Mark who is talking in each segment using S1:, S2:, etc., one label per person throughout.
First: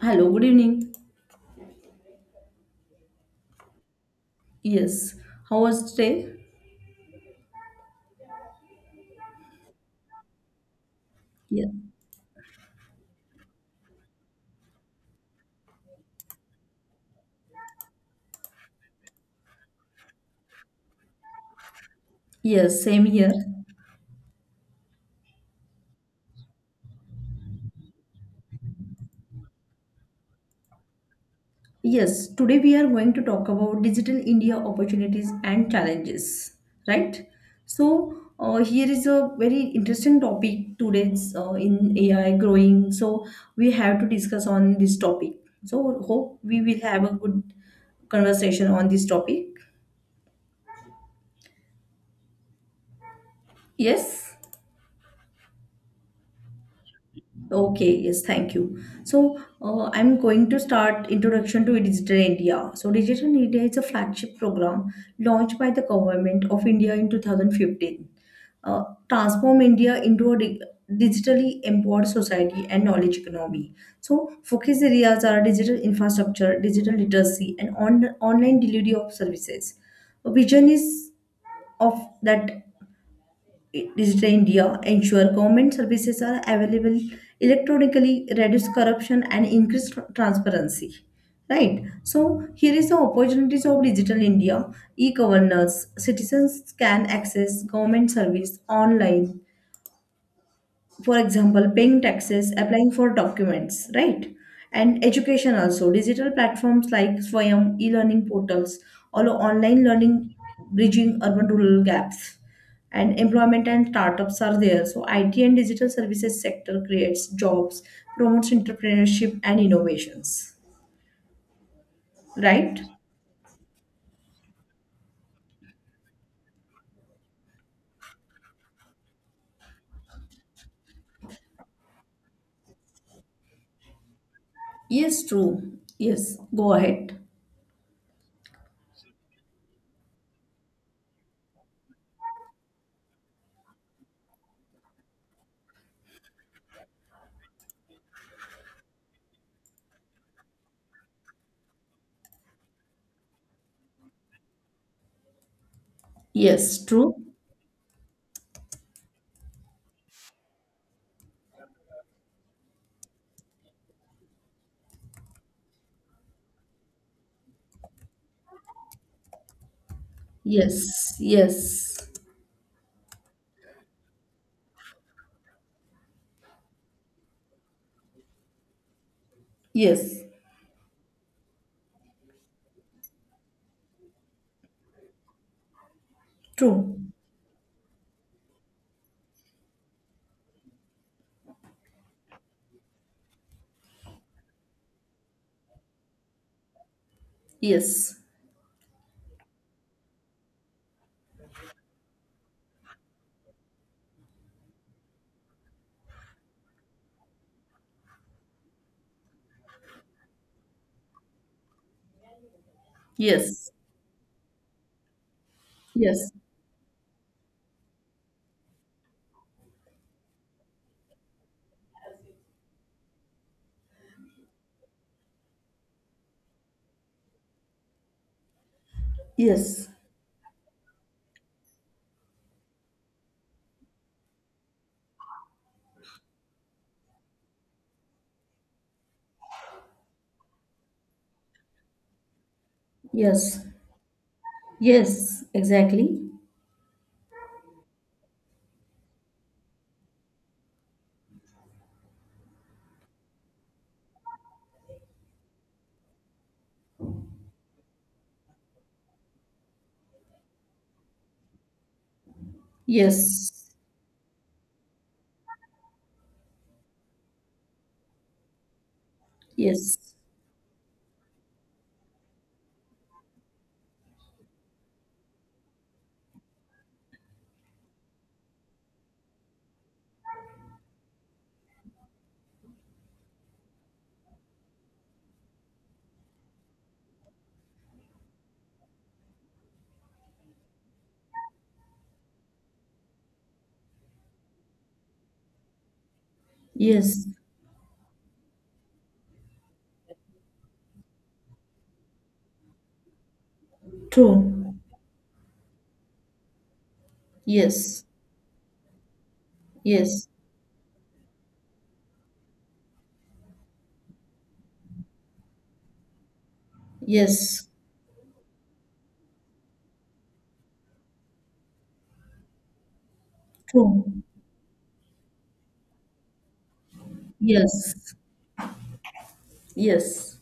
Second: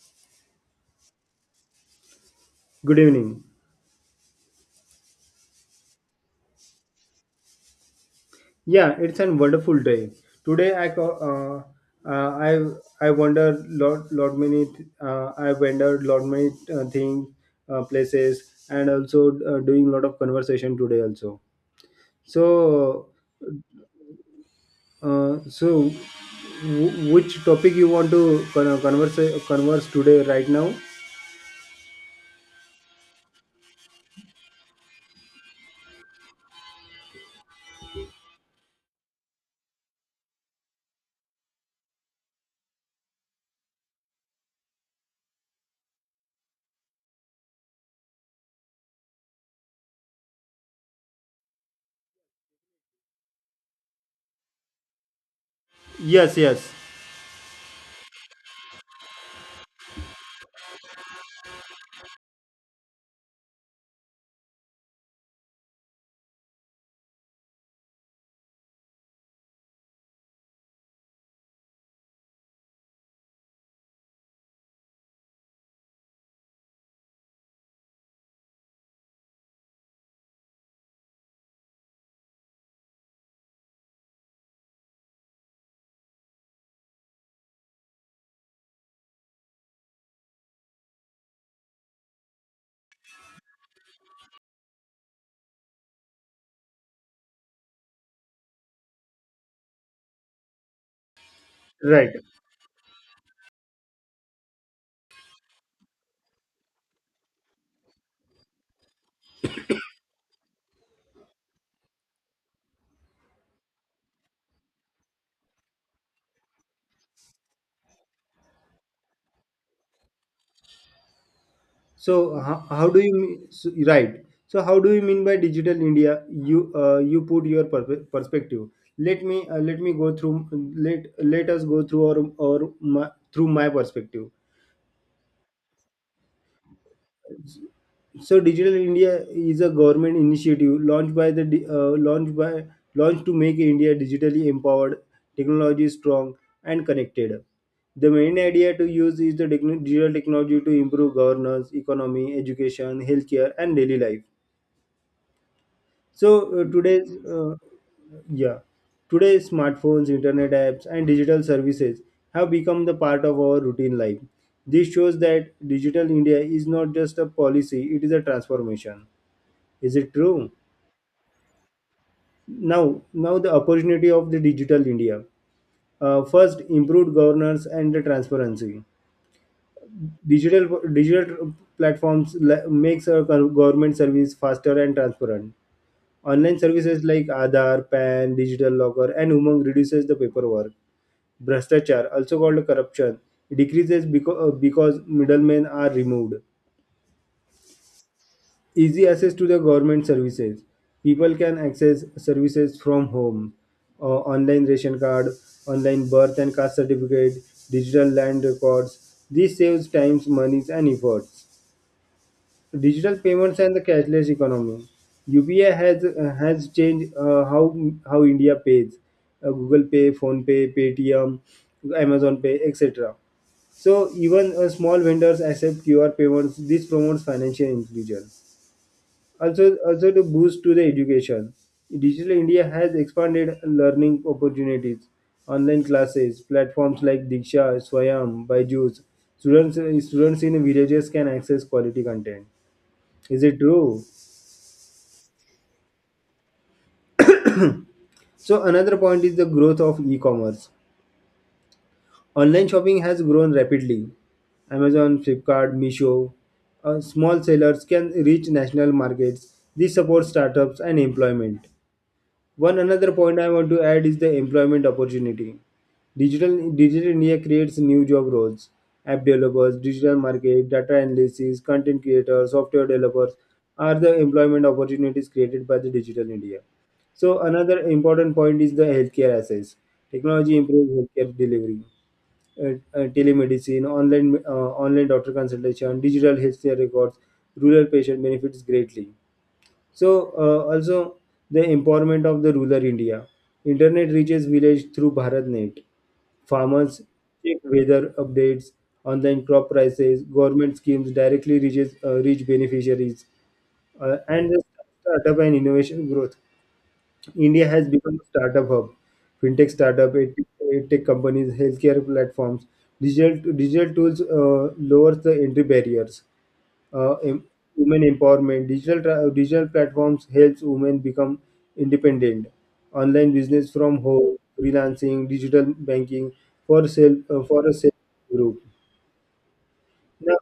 S1: Hello, good evening.
S2: Good evening.
S1: Yes, how was today?
S2: Yeah, it's a wonderful day. Today I co-
S1: Yes,
S2: uh, I I wonder lot lot many th- I wondered lot many things, places, and also doing lot of conversation today also.
S1: yes, same
S2: So
S1: here.
S2: so which topic you want to converse today right now?
S1: Yes, today we are going to talk about digital India opportunities and challenges, right? So, here is a very interesting topic today's in AI growing. So, we have to discuss on this topic. So, hope we will have a good conversation on this topic. Yes.
S2: Yes, yes.
S1: Okay, yes, thank you. So, I'm going to start introduction to Digital India. So, Digital India is a flagship program launched by the government of India in 2015. Uh, transform India into a digitally empowered society and knowledge economy. So, focus areas are digital infrastructure, digital literacy, and online delivery of services. The vision is of that Digital India ensure government services are available electronically, reduce corruption, and increase transparency. Right. So here is the opportunities of Digital India. E-governance. Citizens can access government service online, for example paying
S2: Right.
S1: taxes, applying for documents, right? And education also, digital platforms like swayam, e-learning portals, all online learning, bridging urban rural gaps, and employment and startups are there, so it and digital services sector creates jobs, promotes entrepreneurship and innovations,
S2: So
S1: right?
S2: how do you mean- so, right? So how do you mean by digital India? You put your perspective. Let me go through, let us go through our, or my, through my perspective.
S1: Yes, true. Yes, go ahead.
S2: So digital India is a government initiative launched by the di- launched by launched to make India digitally empowered, technology strong, and connected. The main idea to use is the digital technology to improve governance, economy, education, healthcare, and daily life. So uh,
S1: Yes,
S2: today's
S1: true.
S2: uh, yeah, Today's smartphones, internet apps, and digital services have become the part of our routine life. This shows that digital India is not just a policy; it is a transformation. Is it true?
S1: Yes, yes,
S2: Now the opportunity of the digital India. First, improved governance and the transparency.
S1: yes,
S2: Digital platforms makes our government service faster and transparent. Online
S1: true.
S2: services like Aadhaar, PAN, Digital Locker, and Umang reduces the paperwork. Brastachar, also called corruption, decreases because middlemen are removed.
S1: Yes,
S2: Easy access to the government services. People can access services from home. Online ration card, online birth and caste certificate, digital land records. This saves times, monies, and efforts. Digital payments
S1: yes.
S2: and the cashless economy. UPI has
S1: Yes,
S2: uh, has changed how India pays. Google Pay, Phone Pay, Paytm, Amazon Pay, etc. So even small vendors accept QR payments. This promotes financial inclusion. Also,
S1: yes,
S2: also to boost to the education, Digital India has expanded learning opportunities. Online classes, platforms like Diksha, Swayam, Byju's. Students in villages can access quality content. Is it
S1: yes,
S2: true?
S1: yes, exactly.
S2: So another point is the growth of e-commerce. Online shopping has grown rapidly. Amazon, Flipkart, Misho, small sellers can reach national markets. This supports startups and employment. One another point I
S1: Yes,
S2: want to add is the employment opportunity. Digital India creates new job roles. App developers,
S1: yes,
S2: digital market, data analysis, content creators, software developers are the employment opportunities created by the Digital India. So another important point is the healthcare access. Technology improves healthcare delivery, uh, telemedicine, online doctor consultation, digital healthcare records. Rural patient benefits greatly. So Also the empowerment of the rural India. Internet reaches village through BharatNet. Farmers
S1: yes,
S2: check weather updates, online crop prices, government schemes directly reach beneficiaries, and the
S1: true.
S2: startup and innovation growth. India has
S1: Yes,
S2: become a startup hub. Fintech startup,
S1: yes,
S2: edtech companies, healthcare platforms, digital tools lowers the entry barriers, uh, em-
S1: yes,
S2: women empowerment. Digital platforms helps women become independent. Online business from
S1: true.
S2: home, freelancing, digital banking for a self
S1: Yes,
S2: group.
S1: yes,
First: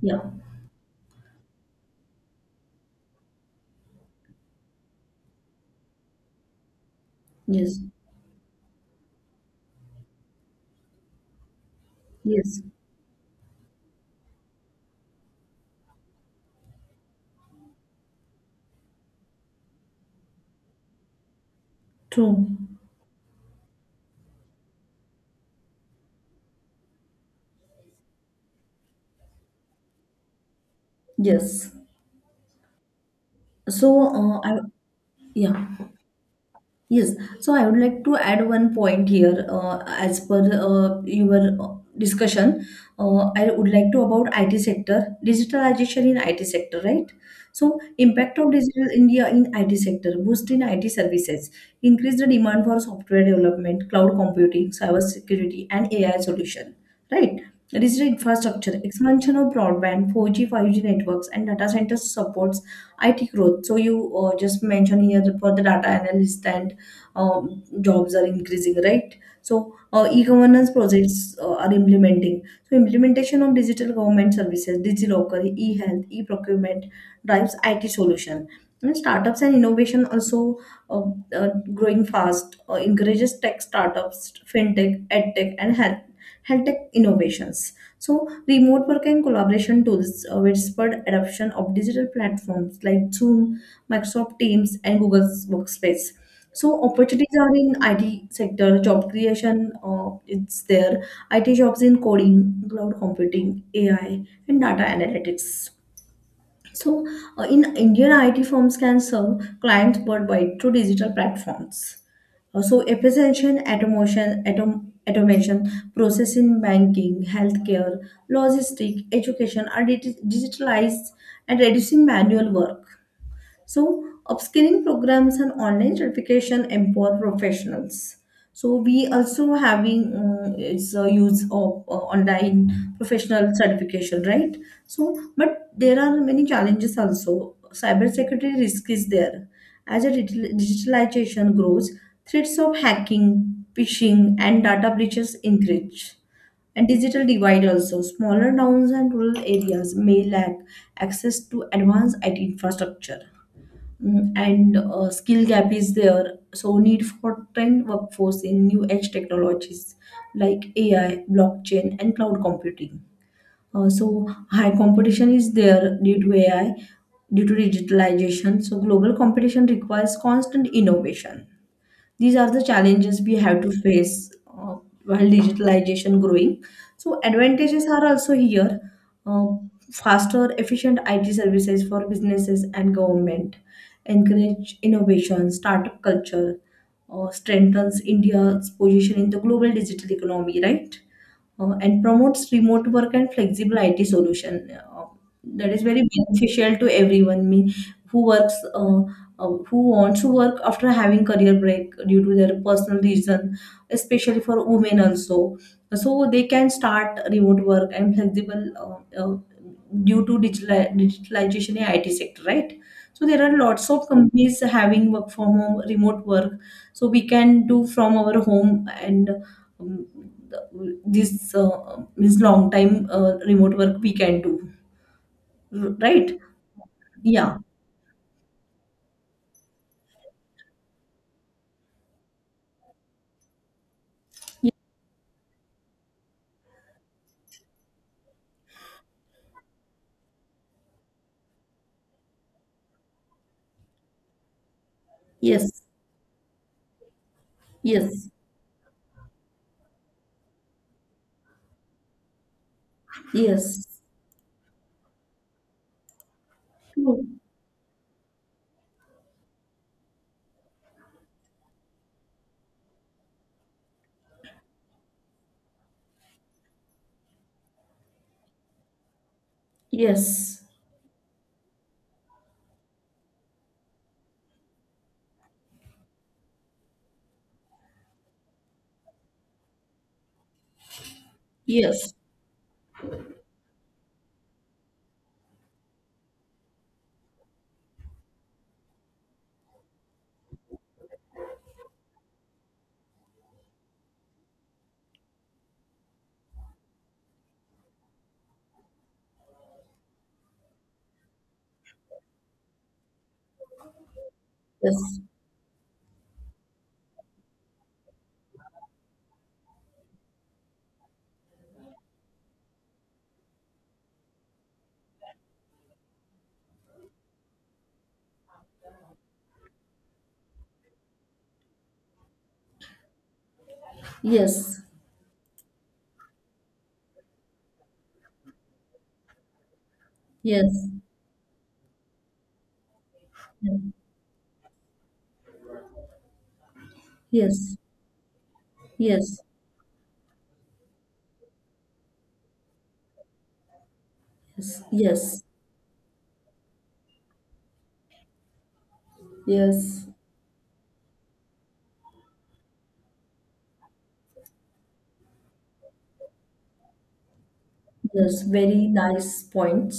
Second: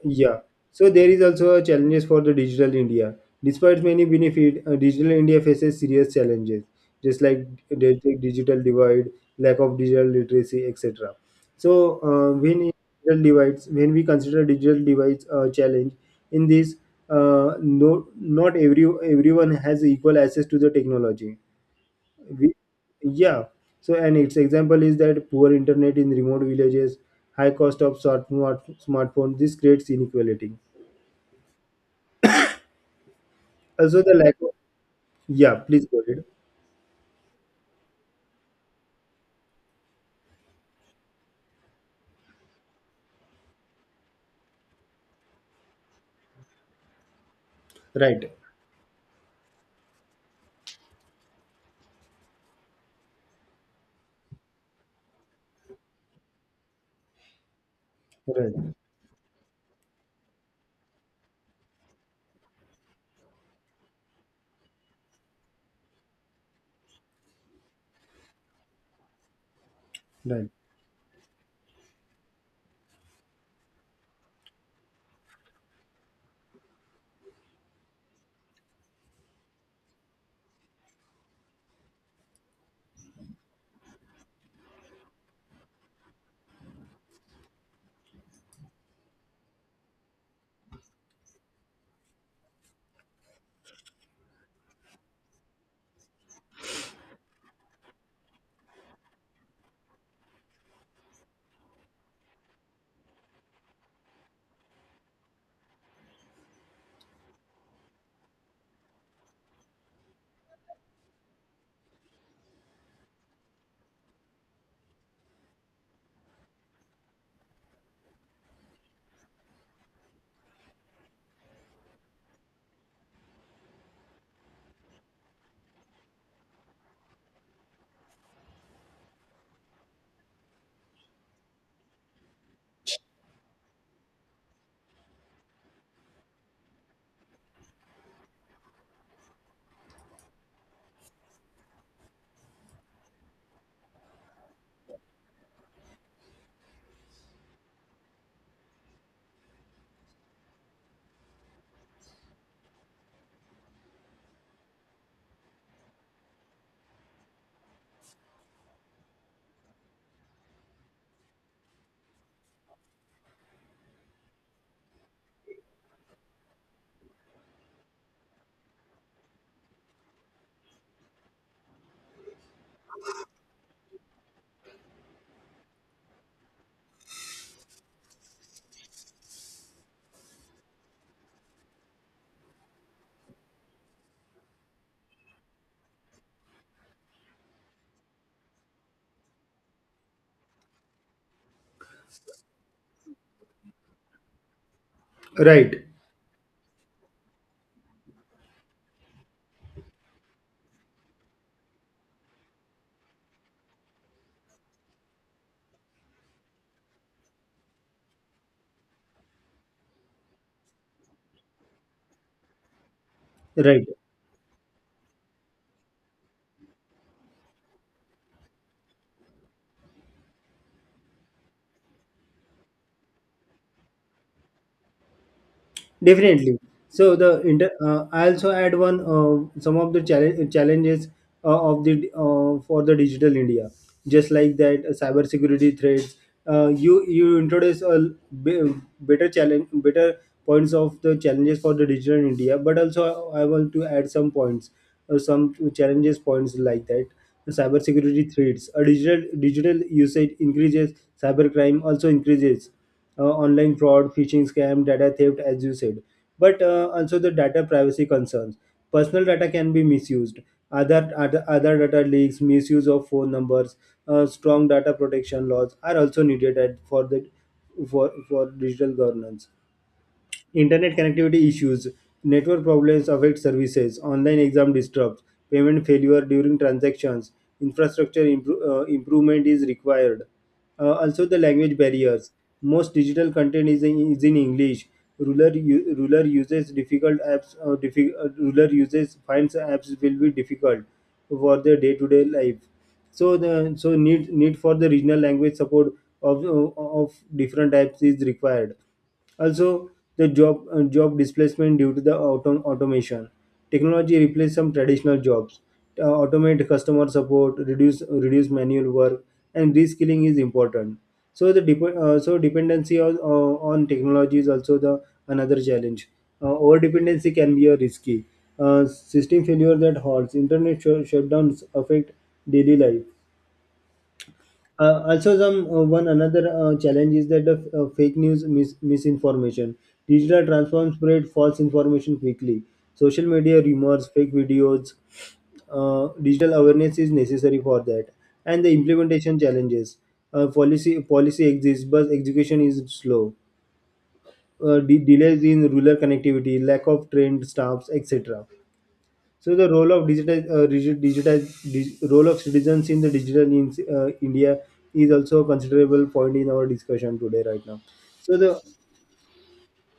S1: yeah,
S2: Yeah. So there is also a challenges for the digital India. Despite many benefit, digital India faces serious challenges, just like
S1: yes,
S2: the digital divide, lack of digital literacy, etc.
S1: yes,
S2: When in digital divides, when we consider digital divides a challenge, in this, no, not everyone has equal access to the technology.
S1: true.
S2: We, yeah. So and its example is that poor internet in remote villages, high cost of smartphone. This creates inequality.
S1: Yes. So,
S2: So the lack of, yeah,
S1: yeah.
S2: please go ahead.
S1: Yes, so I would like to add one point here. As per your discussion, I would like to about IT sector, digitalization in IT sector, right? So
S2: Right,
S1: impact of digital India in IT sector, boost in IT services, increase the demand for software development, cloud computing, cyber security, and AI solution, right? Digital
S2: right,
S1: infrastructure, expansion of broadband, 4G, 5G networks, and data centers supports IT growth. So you just mentioned here for the data analyst and jobs are increasing, right? So
S2: right,
S1: e-governance projects are implementing. So implementation of digital government services, DigiLocker, e-health, e-procurement drives IT solution. And startups and innovation also uh, growing fast, encourages tech startups, fintech, edtech, and health tech innovations. So remote work and collaboration tools with adoption of digital platforms like Zoom, Microsoft Teams, and Google's Workspace. So opportunities are in IT sector, job creation, it's there. IT jobs in coding, cloud computing, AI, and data analytics. So in Indian IT firms can serve clients worldwide through digital platforms. So efficiency, automation, process in banking, healthcare, logistics, education are digitalized and reducing manual work. So, upskilling programs and online certification empower professionals. So, we also having its a use of online professional certification, right? So, but there are many challenges also. Cybersecurity risk is there. As a digitalization grows, threats of hacking, phishing, and data breaches increase. And digital divide also, smaller towns and rural areas may lack access to advanced IT infrastructure. And skill gap is there, so need for trained workforce in new edge technologies like AI, blockchain, and cloud computing. So high competition is there due to AI, due to digitalization, so global competition requires constant innovation. These are the challenges we have to face, while digitalization growing. So advantages are also here. uh, faster, efficient IT services for businesses and government, encourage innovation, startup culture, strengthens India's position in the global digital economy, right? And promotes remote work and flexible IT solution. That is
S2: right,
S1: very beneficial to everyone. Me who works, who wants to work after having career break due to their personal reason, especially for women also. So they can start remote work and flexible, due to digitalization in IT sector, right? So there are
S2: right.
S1: lots of companies having work from home, remote work. So we can do from our home and um, this means long time remote work we can do, right?
S2: Definitely.
S1: Yeah.
S2: I also add one some of the challenges of the for the digital India, just like that cyber security threats. You introduce a be- better challenge, better points of the challenges for the digital India, but also I want to add some points, some
S1: Yes,
S2: challenges points like that. The cyber security
S1: yes,
S2: threats, a digital usage increases, cybercrime also increases, online
S1: yes.
S2: fraud, phishing scam, data theft, as you said. But also
S1: True.
S2: the data privacy concerns. Personal data can be misused. Other data leaks, misuse of phone numbers, strong data protection laws are also needed for the, for digital governance.
S1: Yes,
S2: Internet connectivity issues, network problems affect services, online exam disrupts, payment failure during transactions, improvement is required. Also, the language
S1: yes,
S2: barriers. Most digital content is in English. Rural, u- rural uses difficult apps. Diffi- Rural uses finds apps will be difficult for their day-to-day life. So need for the regional language support of different types is required. Also, the job displacement due to the automation. Technology replaces some traditional jobs, automate customer support, reduce manual work, and reskilling is important. So the dep- so dependency on technology is also the another challenge. Over dependency can be a risky. System failure that halts internet shutdowns affect daily life.
S1: yes,
S2: Also, some One another challenge is that the misinformation. Digital
S1: yes, yes,
S2: transforms spread false information quickly. Social media rumors, fake videos. Digital awareness is necessary
S1: yes,
S2: for that. And the implementation
S1: yes,
S2: challenges. Policy exists, but execution is slow.
S1: yes, yes,
S2: Delays in rural connectivity, lack of trained staffs, etc. So the role
S1: yes,
S2: of digital, digi- digitize, dig, Role of citizens in the digital India is also a considerable point in our discussion today right now. So
S1: yes,
S2: the
S1: very nice points,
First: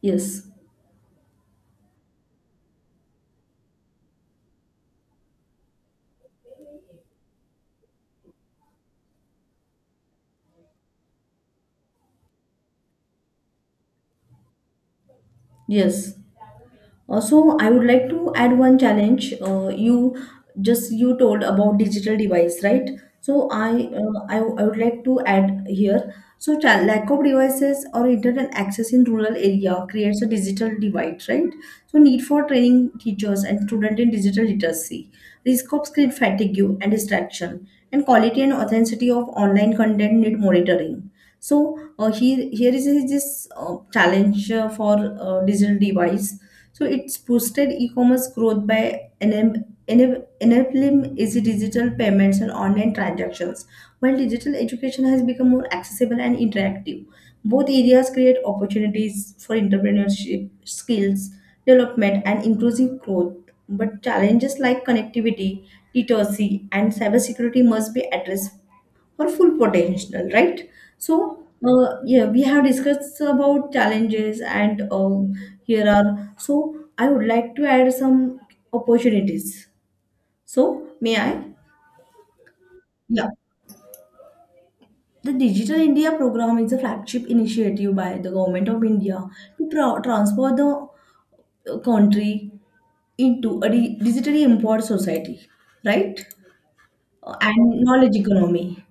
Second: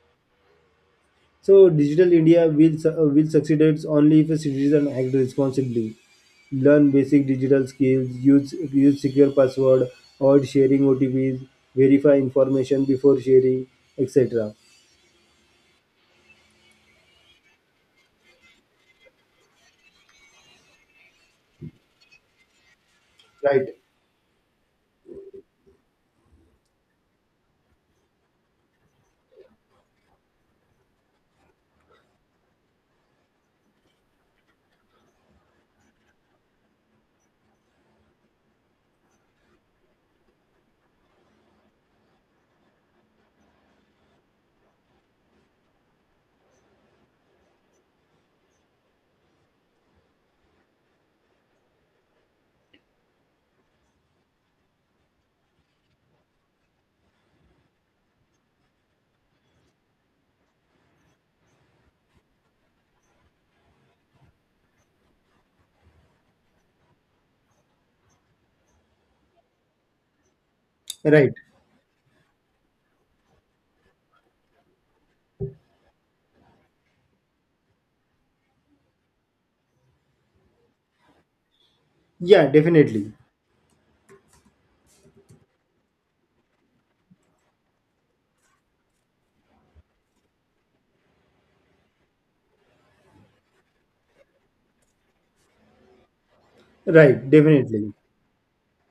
S1: yes,
S2: so digital India will succeed only if a citizen act responsibly, learn basic digital skills, use secure password, avoid sharing OTPs, verify information before sharing, etc.
S1: yes. Also, I would like to add one challenge. You just you told about digital device, right? So
S2: Right,
S1: I, uh, I I would like to add here. So lack of devices or internet access in rural area creates a digital divide, right? So need for training teachers and student in digital literacy, risk of screen fatigue and distraction, and quality and authenticity of online content need monitoring. So, here is this challenge for digital device, so it's boosted e-commerce growth by enabling easy digital payments and online transactions. While digital education has become more accessible and interactive, both areas create opportunities for entrepreneurship, skills development, and inclusive growth. But challenges like connectivity, literacy, and cybersecurity must be addressed or full potential, right?
S2: right.
S1: So, yeah, we have discussed about challenges. And here are so I would like to add some opportunities. So, may I?
S2: Yeah, definitely.
S1: Yeah. The Digital India program is a flagship initiative by the Government of India to transform the country into a digitally empowered society, right?
S2: Right,
S1: And
S2: definitely.
S1: knowledge economy.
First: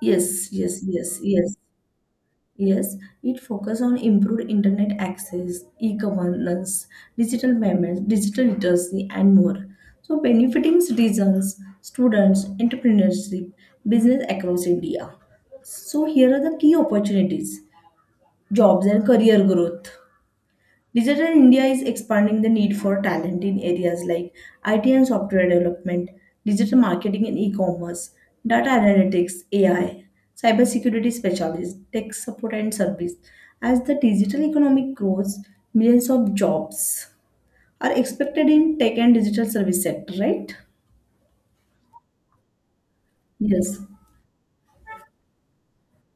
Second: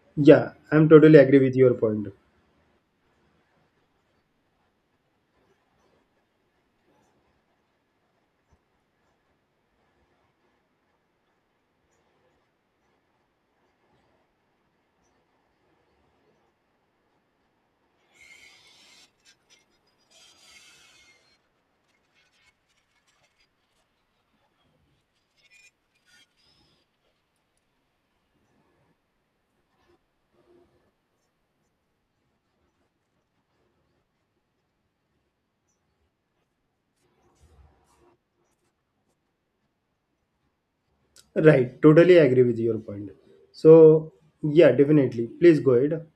S1: Yes,
S2: Yeah,
S1: yes,
S2: I'm
S1: yes,
S2: totally agree with
S1: yes.
S2: your point.
S1: Yes, it focuses on improved internet access, e-governance, digital payments, digital literacy, and more. So, benefiting citizens, students, entrepreneurship, business across India. So, here are the key opportunities: jobs and career growth. Digital India is expanding the need for talent in areas like IT and software development, digital marketing and e-commerce, data analytics, AI, cybersecurity specialists, tech support and service. As the digital economic grows, millions of jobs are expected in tech and digital service sector, right?
S2: Right, totally agree with your point.
S1: Yes.
S2: So, yeah, definitely. Please go ahead.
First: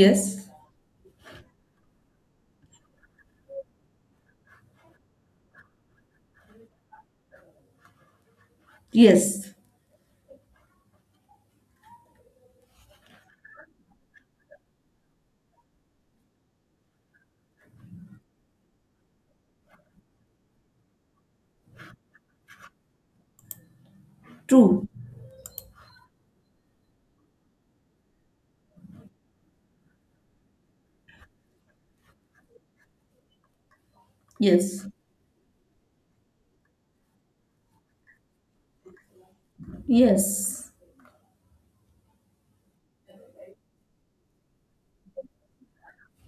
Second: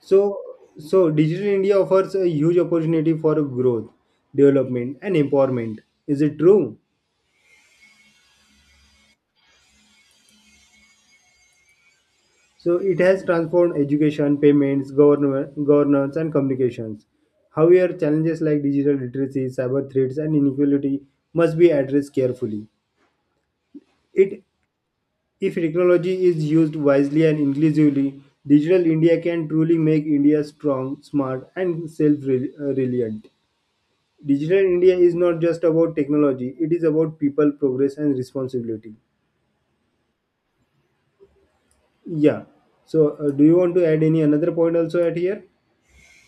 S2: So, so Digital India offers a huge opportunity for growth, development, and empowerment. Is it true?
S1: Yes.
S2: So, it has transformed education, payments, governance, and communications. However, challenges like digital literacy, cyber threats, and inequality must be addressed carefully. It,
S1: True.
S2: if technology is used wisely and inclusively, Digital India can truly make India strong, smart, and self reliant. Digital
S1: Yes.
S2: India is not just about technology, it is about people, progress, and responsibility.
S1: Yes.
S2: Yeah. So, do you want to add any another point also at here?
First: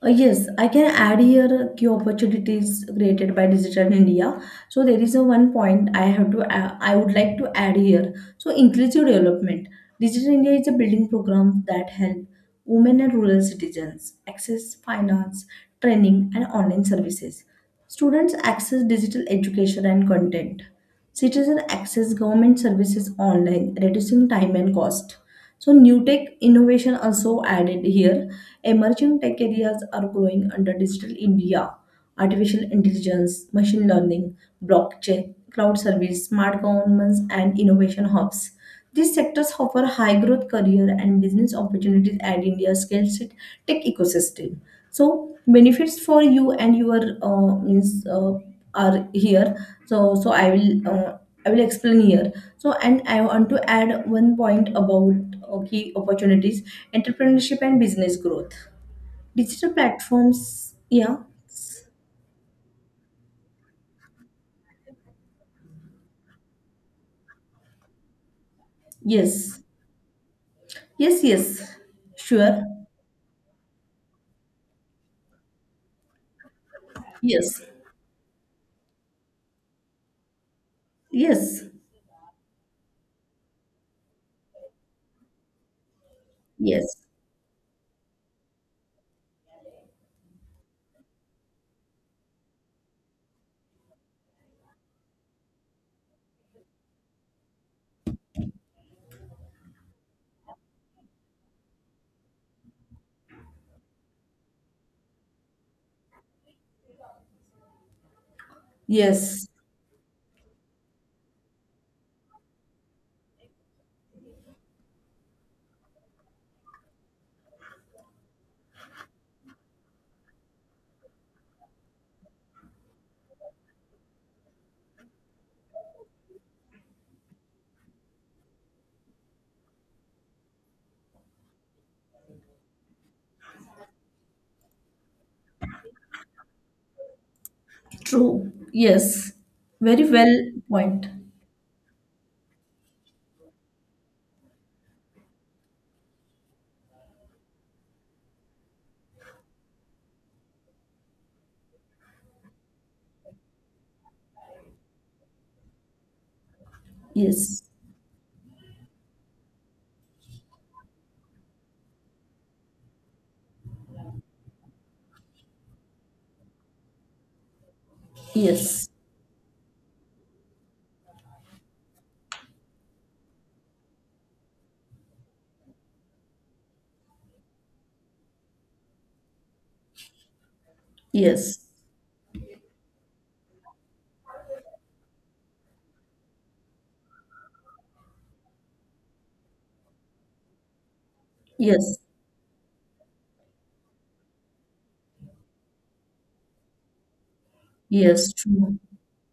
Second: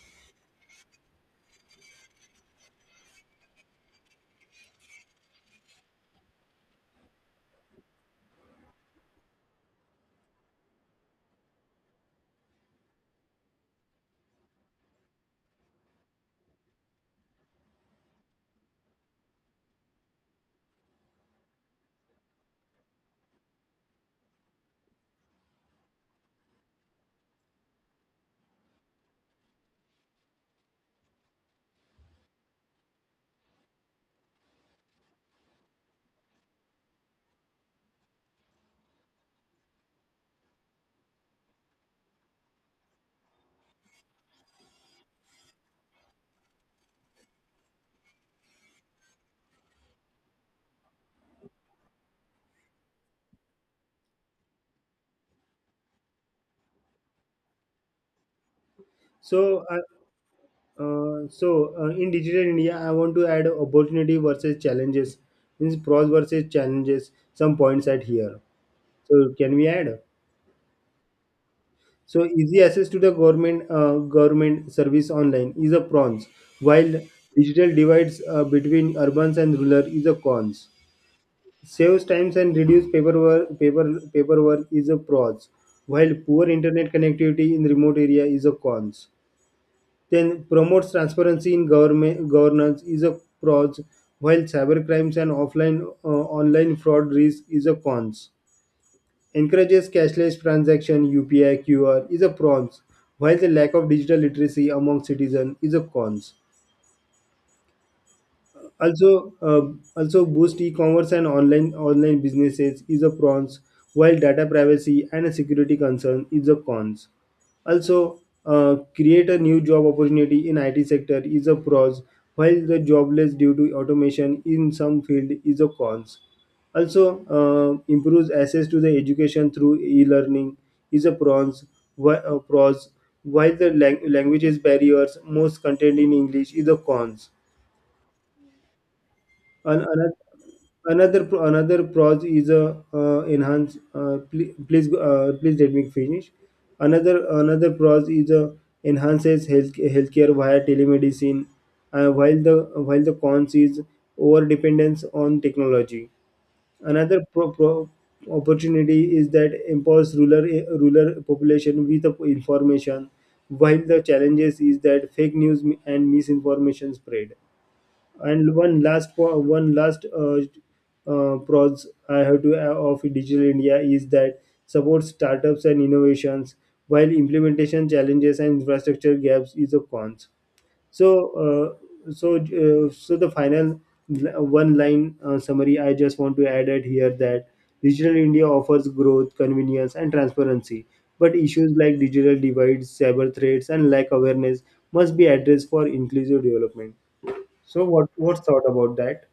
S1: Yes, I can add here key opportunities created by Digital India. So there is a one point I have to I would like to add here. So inclusive development. Digital India is a building program that help women and rural citizens access finance, training, and online services. Students access digital education and content. Citizens access government services online, reducing time and cost. So, new tech innovation also added here. Emerging tech areas are growing under Digital India: artificial intelligence, machine learning, blockchain, cloud service, smart governments, and innovation hubs. These sectors offer high growth career and business opportunities at India's scale set tech ecosystem. So benefits for you and your, means are here. So so I will explain here. So and I want to add one point about key opportunities, entrepreneurship and business growth.
S2: So,
S1: Digital
S2: uh,
S1: platforms, yeah,
S2: so in Digital India, I want to add opportunity versus challenges, means pros versus challenges, some points at here. So, can
S1: yes.
S2: we add?
S1: Yes, yes,
S2: So easy
S1: sure.
S2: access to the government service online is a pros, while
S1: Yes,
S2: digital divides between urbans and rural is a cons.
S1: yes,
S2: Saves times and reduce paperwork is a pros, while poor internet
S1: yes,
S2: connectivity in remote area is a cons. Then promotes transparency in government governance is a pros, while cyber crimes and offline online fraud risk is a cons. Encourages cashless transaction, UPI, QR is a pros, while the lack of digital literacy among citizens is a cons. also
S1: yes,
S2: um, also boost e-commerce and online businesses is a pros, while data privacy and security concern is a cons. Also, create a new job opportunity in IT sector is a pros, while the jobless due to automation in some field is a cons. Also, improves access to the education through e-learning is a pros, whi- uh, pros while the languages barriers most content in english is a cons.
S1: true. Yes,
S2: an-
S1: very
S2: another
S1: well point.
S2: Another pros is a enhance. Please please let me finish. Another pros is a enhances healthcare via telemedicine, while the cons is over dependence on technology. Another pro,
S1: Yes,
S2: pro opportunity is that empowers rural population with the information, while the challenges is that fake news and misinformation spread. And
S1: yes,
S2: one last pros I have to add of Digital India is that supports startups and innovations, while implementation challenges and infrastructure gaps is a cons. So,
S1: yes,
S2: so the final one line summary I just want to add it here that Digital India offers growth, convenience, and transparency, but issues
S1: yes,
S2: like digital divides, cyber threats, and lack awareness must be addressed for inclusive development. So what
S1: yes,
S2: what's thought
S1: true.
S2: about that?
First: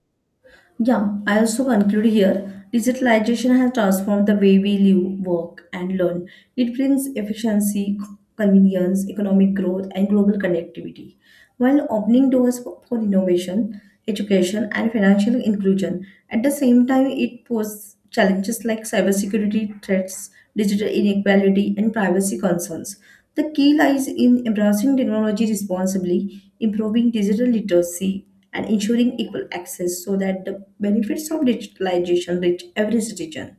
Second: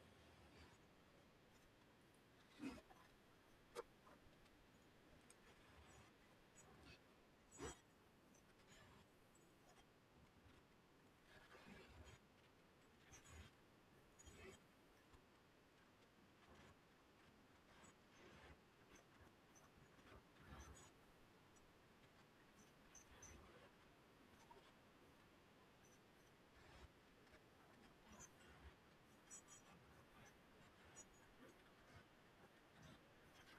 S1: Yeah, I also conclude here digitalization has transformed the way we live, work, and learn. It brings efficiency, convenience, economic growth, and global connectivity, while opening doors for innovation, education, and financial inclusion. At the same time, it poses challenges like cybersecurity threats, digital inequality, and privacy concerns. The key lies in embracing technology responsibly, improving digital literacy, and ensuring equal access so that the benefits of digitalization reach every citizen,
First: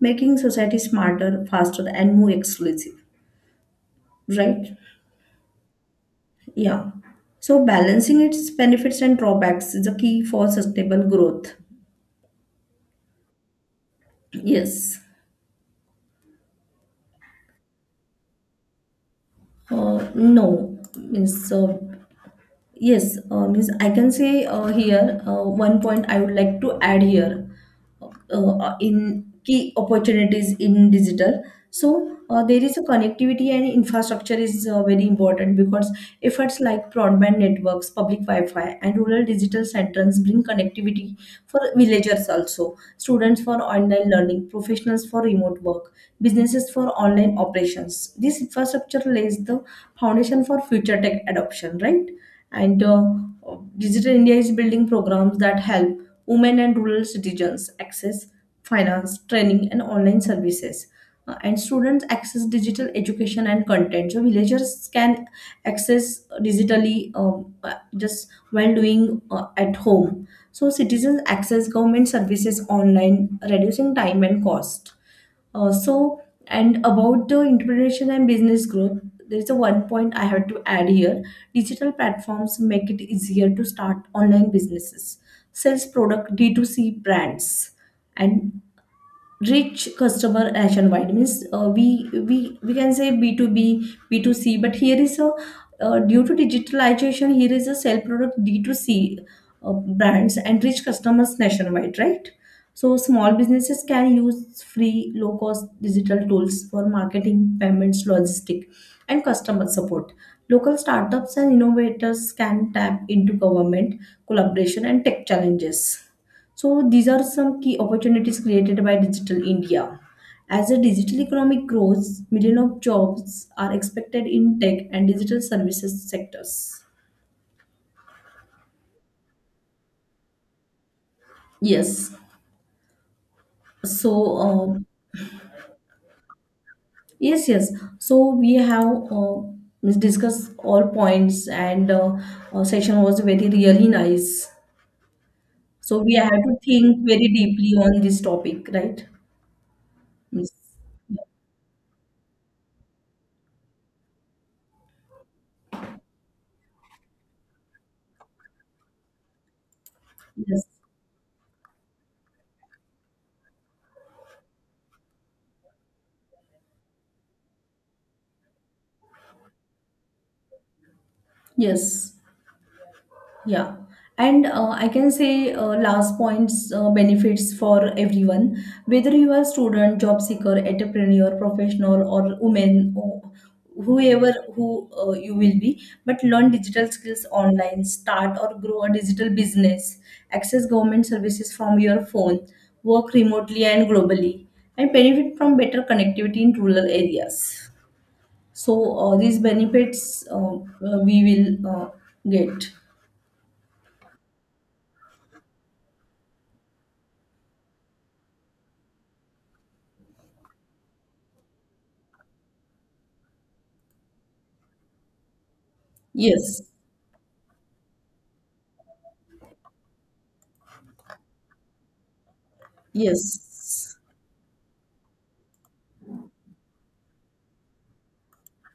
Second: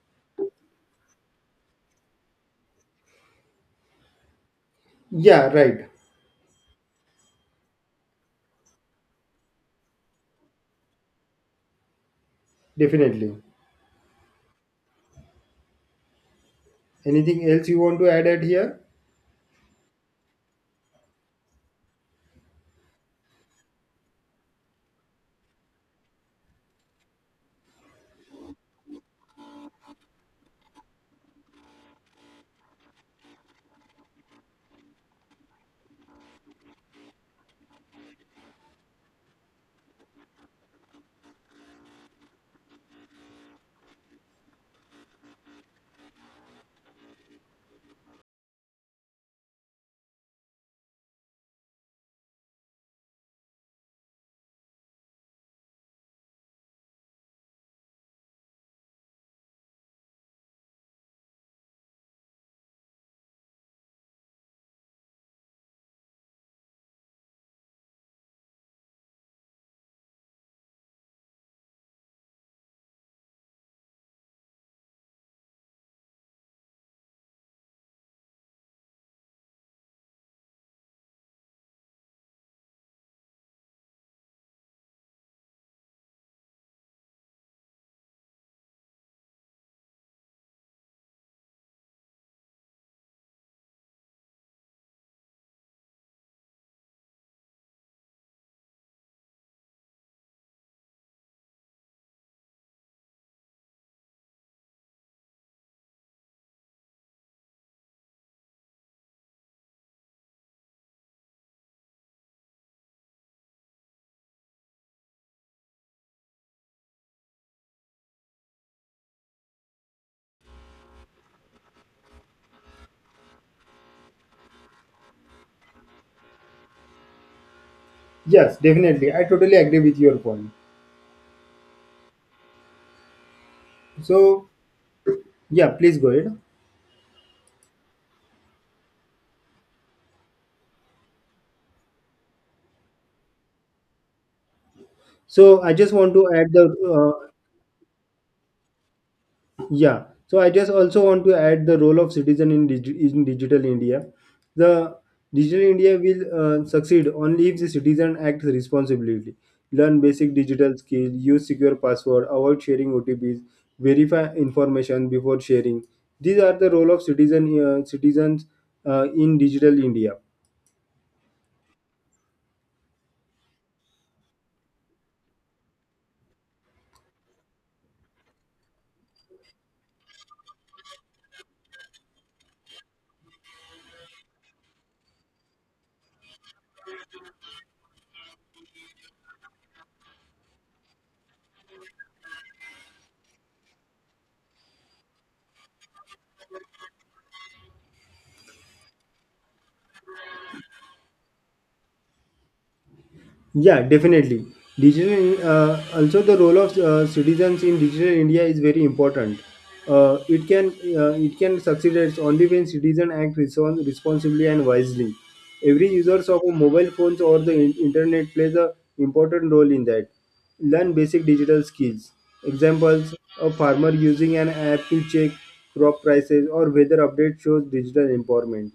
S1: making society smarter, faster, and more exclusive. Right?
S2: Yeah, right.
S1: Yeah. So, balancing its benefits and drawbacks is a key for sustainable growth.
S2: Definitely.
S1: Yes.
S2: Anything else you want to add at here?
S1: No. Means yes, means I can say here one point I would like to add here, uh, in key opportunities in digital. So there is a connectivity and infrastructure is very important, because efforts like broadband networks, public Wi-Fi, and rural digital centers bring connectivity for villagers also, students for online learning, professionals for remote work, businesses for online operations. This infrastructure lays the foundation for future tech adoption, right? And digital india is building programs that help women and rural citizens access finance training and online services. And students access digital education and content, so villagers can access digitally, uh, just while doing at home. So citizens access government services online, reducing time and cost. So, and about the entrepreneurship and business growth, there is a one point I have to add here. Digital platforms make it easier to start online businesses, sells product D2C brands, and rich customer nationwide means, we can say B2B B2C, but here is a, due to digitalization here is a sell product D2C brands and rich customers nationwide, right? So small businesses can use free low cost digital tools for marketing payments logistic and customer support. Local startups and innovators can tap into government collaboration and tech challenges. So these are some key opportunities created by Digital India. As the digital economy grows, millions of jobs are expected in tech and digital services sectors.
S2: Yes, definitely. I totally agree with your point.
S1: Yes. So
S2: So
S1: uh,
S2: yeah, please go ahead.
S1: yes, yes. So we have discussed all points, and session was very really nice.
S2: So I just
S1: So we
S2: want to
S1: have
S2: add
S1: to
S2: the
S1: think very deeply on this topic, right?
S2: Yeah, so I
S1: Yes.
S2: just also want to add the role of citizen in, digital India. The digital India will succeed only if the citizen acts responsibly, learn basic
S1: Yes.
S2: digital skills, use secure password, avoid sharing OTPs, verify information before sharing. These are the role of citizens in digital India.
S1: Yes. Yeah, and I can say last points, benefits for everyone, whether you are student, job seeker, entrepreneur, professional, or woman, or whoever who you will be. But learn digital skills online, start or grow a digital business, access government services from your phone, work remotely and globally, and benefit from better connectivity in rural areas. So these benefits, we will get.
S2: Yeah, definitely. Digital, also the role of citizens in digital India is very important. Uh, it can it can succeed only when citizens act responsibly and wisely. Every users of a
S1: Yes.
S2: mobile phones or the internet plays a important role in that. Learn basic digital skills. Examples: a farmer
S1: Yes.
S2: using an app to check crop prices or weather update shows digital empowerment.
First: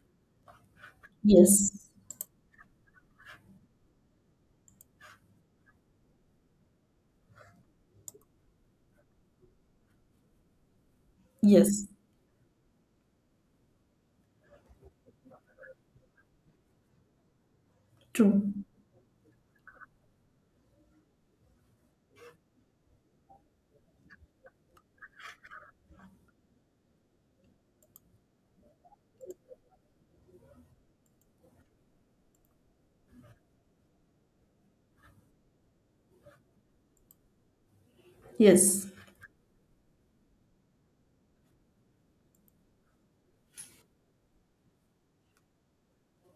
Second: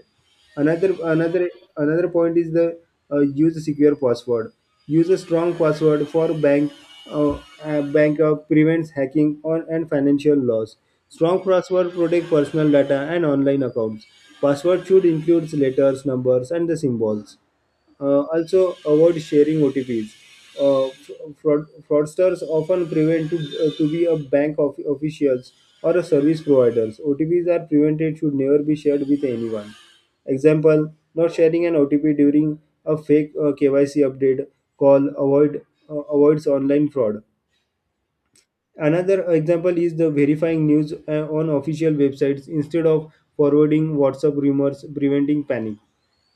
S2: another another
S1: Yes.
S2: another point is the use a secure password. Use a strong password for bank, uh, prevents hacking on and financial loss. Strong
S1: Yes.
S2: password protect personal data and online accounts. Password should include letters, numbers, and the symbols.
S1: True.
S2: Also, avoid sharing OTPs. Uh, Fraudsters often prevent to be a bank of, officials or a service providers. OTPs are prevented should never be shared with anyone. Example: not sharing an OTP during a fake KYC update call avoid avoids online fraud.
S1: Yes.
S2: Another example is the verifying news on official websites instead of forwarding WhatsApp rumors, preventing panic.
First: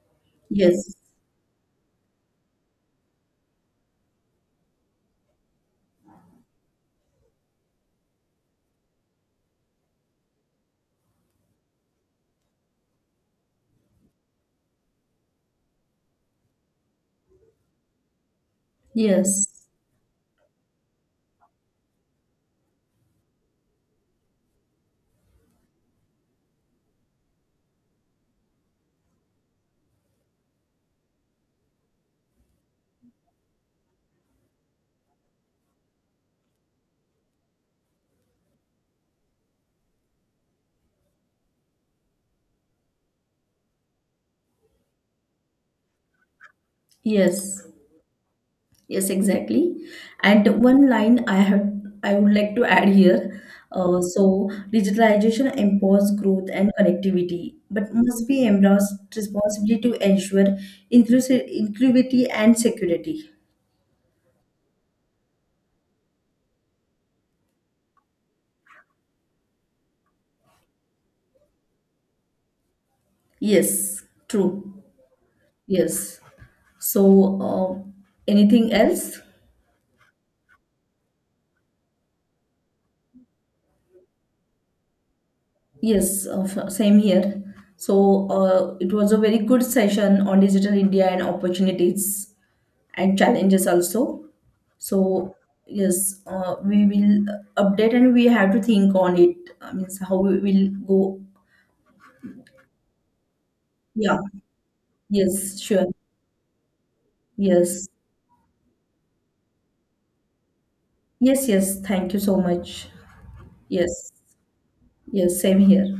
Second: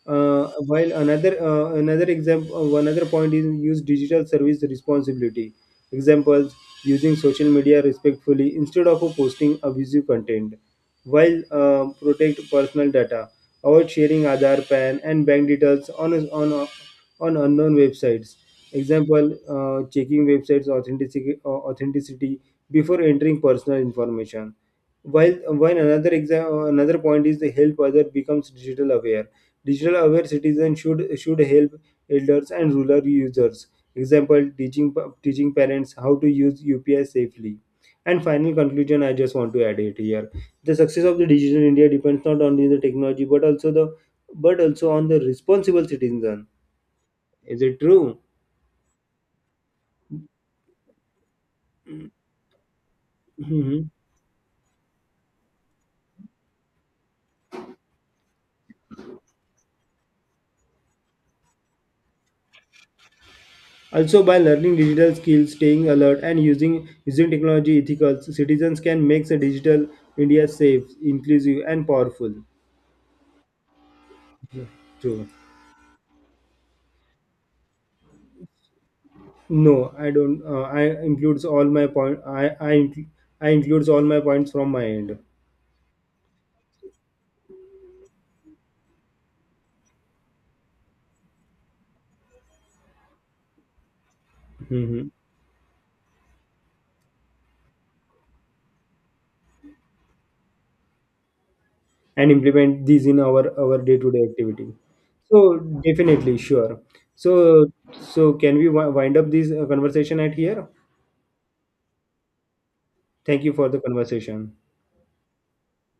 S2: While
S1: Yes.
S2: another another example, Another point is use digital service responsibility. Examples: using social media respectfully instead of posting abusive content. While Protect personal data, avoid sharing Aadhaar, PAN, and bank details on unknown websites. Example:
S1: Yes.
S2: checking websites authenticity before entering personal information. While while another exam Another point is the help other becomes digital aware. Digital aware citizens should help elders and rural users. Example: teaching parents how to use UPI safely. And final conclusion, I just want to add it here. The success of the digital India depends not only on the technology but also on the responsible citizen. Is
S1: Yes.
S2: it true?
S1: Yes, exactly. And one line I have I would like to add here.
S2: Mhm.
S1: So digitalization empowers growth and connectivity, but must be embraced responsibly to ensure inclusive inclusivity and security.
S2: Also, by learning digital skills, staying alert, and using technology ethical, citizens can make the digital India safe, inclusive, and powerful.
S1: Yes, true.
S2: True.
S1: Yes. So uh, anything else?
S2: No, I don't. I includes all my point. I incl- I includes all my points from my end,
S1: Yes, of same here. So it was a very good session on digital India and opportunities and challenges also.
S2: hmm,
S1: So yes, we will update and we have to think on it. I means how we will go.
S2: and implement these in our day to
S1: Yeah.
S2: day activity. So
S1: Yes. Sure.
S2: definitely, sure. So
S1: Yes.
S2: so can we wind up this conversation at here?
S1: Yes. Yes. Thank you so much.
S2: Thank you for the
S1: Yes.
S2: conversation.
S1: Yes. Same here.